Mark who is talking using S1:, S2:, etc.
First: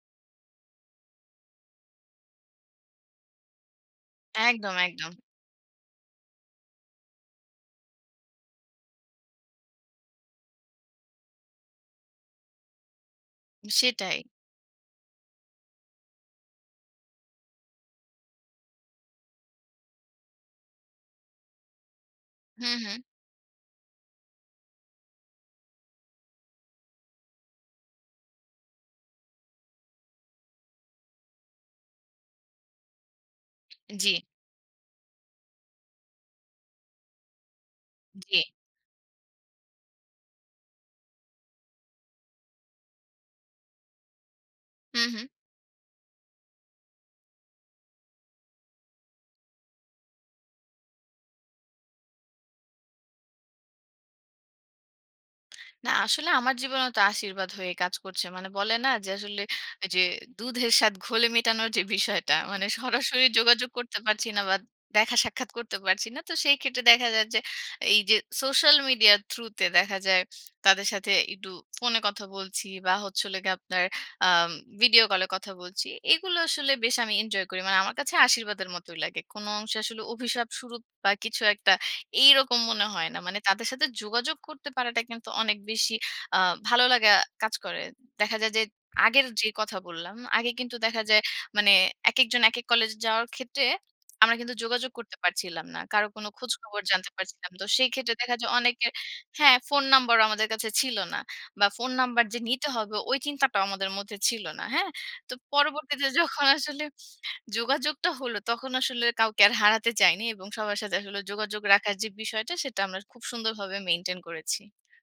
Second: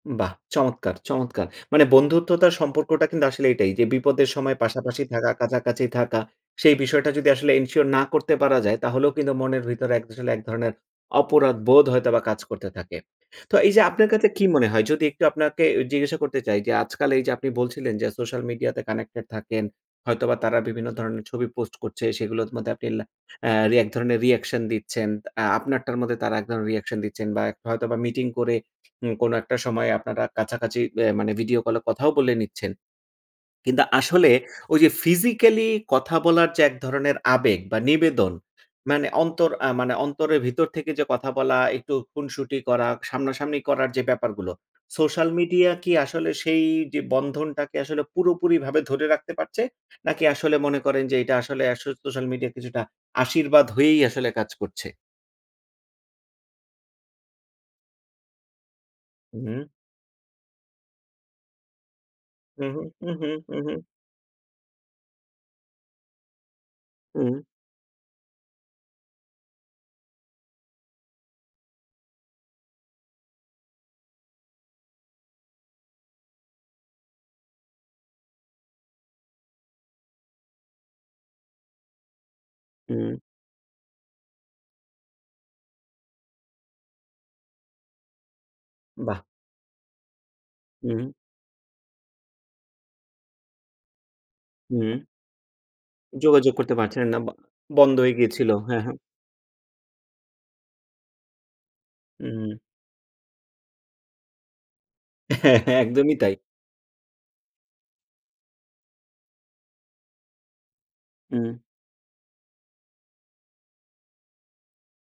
S1: বাহ! চমৎকার, চমৎকার! মানে বন্ধুত্বতার সম্পর্কটা কিন্তু আসলে এটাই যে, বিপদের সময়
S2: একদম,
S1: পাশাপাশি
S2: একদম।
S1: থাকা, কাছাকাছি থাকা। সেই বিষয়টা যদি আসলে এনশিওর না করতে পারা যায়, তাহলেও কিন্তু মনের ভিতরে এক আসলে এক ধরনের অপরাধ বোধ হয়তো বা কাজ করতে থাকে। তো এই যে আপনার
S2: সেটাই।
S1: কাছে কি মনে হয় যদি একটু আপনাকে জিজ্ঞাসা করতে চাই যে, আজকাল এই যে আপনি বলছিলেন যে সোশ্যাল মিডিয়া তে কানেক্টেড থাকেন, হয়তোবা তারা বিভিন্ন ধরনের ছবি পোস্ট করছে, সেগুলোর
S2: হু,
S1: মধ্যে আপনি
S2: হু।
S1: অ্যা এক ধরনের রিঅ্যাকশন দিচ্ছেন। অ্যা আপনারটার মধ্যে তারা এক ধরণের রিঅ্যাকশন দিচ্ছেন বা এক হয়তোবা মিটিং করে ঊম কোনো একটা সময় আপনারা কাছাকাছি ভ্যা মানে ভিডিও কল এ কথাও বলে নিচ্ছেন। কিন্তু
S2: জি।
S1: আসলে, ওই যে ফিজিক্যাল কথা বলার যে এক ধরনের আবেগ বা নিবেদন,
S2: জি।
S1: মানে অন্তর আ মানে অন্তরের ভিতর থেকে যে কথা বলা, একটু খুনসুটি করা সামনাসামনি করার যে ব্যাপারগুলো,
S2: হু, হু।
S1: সোশ্যাল মিডিয়া কি আসলে সেই যে বন্ধনটাকে আসলে পুরোপুরি ভাবে ধরে রাখতে পারছে নাকি আসলে মনে করেন যে এটা আসলে আস সোশ্যাল মিডিয়া কিছুটা আশীর্বাদ হয়েই আসলে কাজ করছে।
S2: না আসলে, আমার জীবনেও তো আশীর্বাদ হয়ে কাজ করছে। মানে বলে না যে,
S1: হু,
S2: আসলে
S1: হম।
S2: যে, "দুধের স্বাদ ঘোলে মেটানোর" যে বিষয়টা,
S1: হু,
S2: মানে
S1: হু, হু,
S2: সরাসরি
S1: হু, হু,
S2: যোগাযোগ
S1: হু।
S2: করতে পারছি না বাট, দেখা-সাক্ষাৎ করতে পারছি না। তো সেই ক্ষেত্রে দেখা যায় যে,
S1: হম।
S2: এই যে সোশ্যাল মিডিয়ার থ্রু তে, দেখা যায় তাদের সাথে একটু ফোনে কথা বলছি বা হচ্ছে হোলো গীয়ে আপনার আএম ভিডিও কলে কথা বলছি। এগুলো আসলে বেশ আমি এনজয় করি। মানে আমার কাছে আশীর্বাদের মতোই লাগে। কোন অংশে আসলে অভিশাপস্বরূপ বা কিছু একটা, এইরকম মনে হয় না।
S1: হু।
S2: মানে তাদের সাথে যোগাযোগ করতে পারাটা কিন্তু অনেক বেশি আ ভালো লাগা কাজ করে। দেখা যায় যে,
S1: বাহ!
S2: আগের যে কথা বললাম, আগে কিন্তু দেখা
S1: হম।
S2: যায় মানে একেকজন একেক কলেজ যাওয়ার ক্ষেত্রে, আমরা কিন্তু যোগাযোগ
S1: হুম।
S2: করতে পারছিলাম না। কারো কোন
S1: যোগাযোগ করতে
S2: খোঁজখবর
S1: পারছিলেন
S2: জানতে
S1: না বা
S2: পারছিলাম। তো সেই
S1: বন্ধ হয়ে
S2: ক্ষেত্রে দেখা
S1: গিয়েছিল।
S2: যায়,
S1: হ্যাঁ,
S2: অনেকে
S1: হ্যাঁ।
S2: হ্যাঁ, ফোন নাম্বারও আমাদের কাছে ছিল না। বা ফোন নাম্বার যে
S1: উম।
S2: নিতে হবে, ওই চিন্তাটাও আমাদের মধ্যে ছিল না। হ্যাঁ তো পরবর্তীতে
S1: একদমই, তাই।
S2: যখন আসলে যোগাযোগটা হলো, তখন আসলে কাউকে আর হারাতে চাইনি। এবং সবার সাথে আসলে
S1: হম।
S2: যোগাযোগ রাখার যে বিষয়টা, সেটা আমরা খুব সুন্দরভাবে মেইনটেইন করেছি।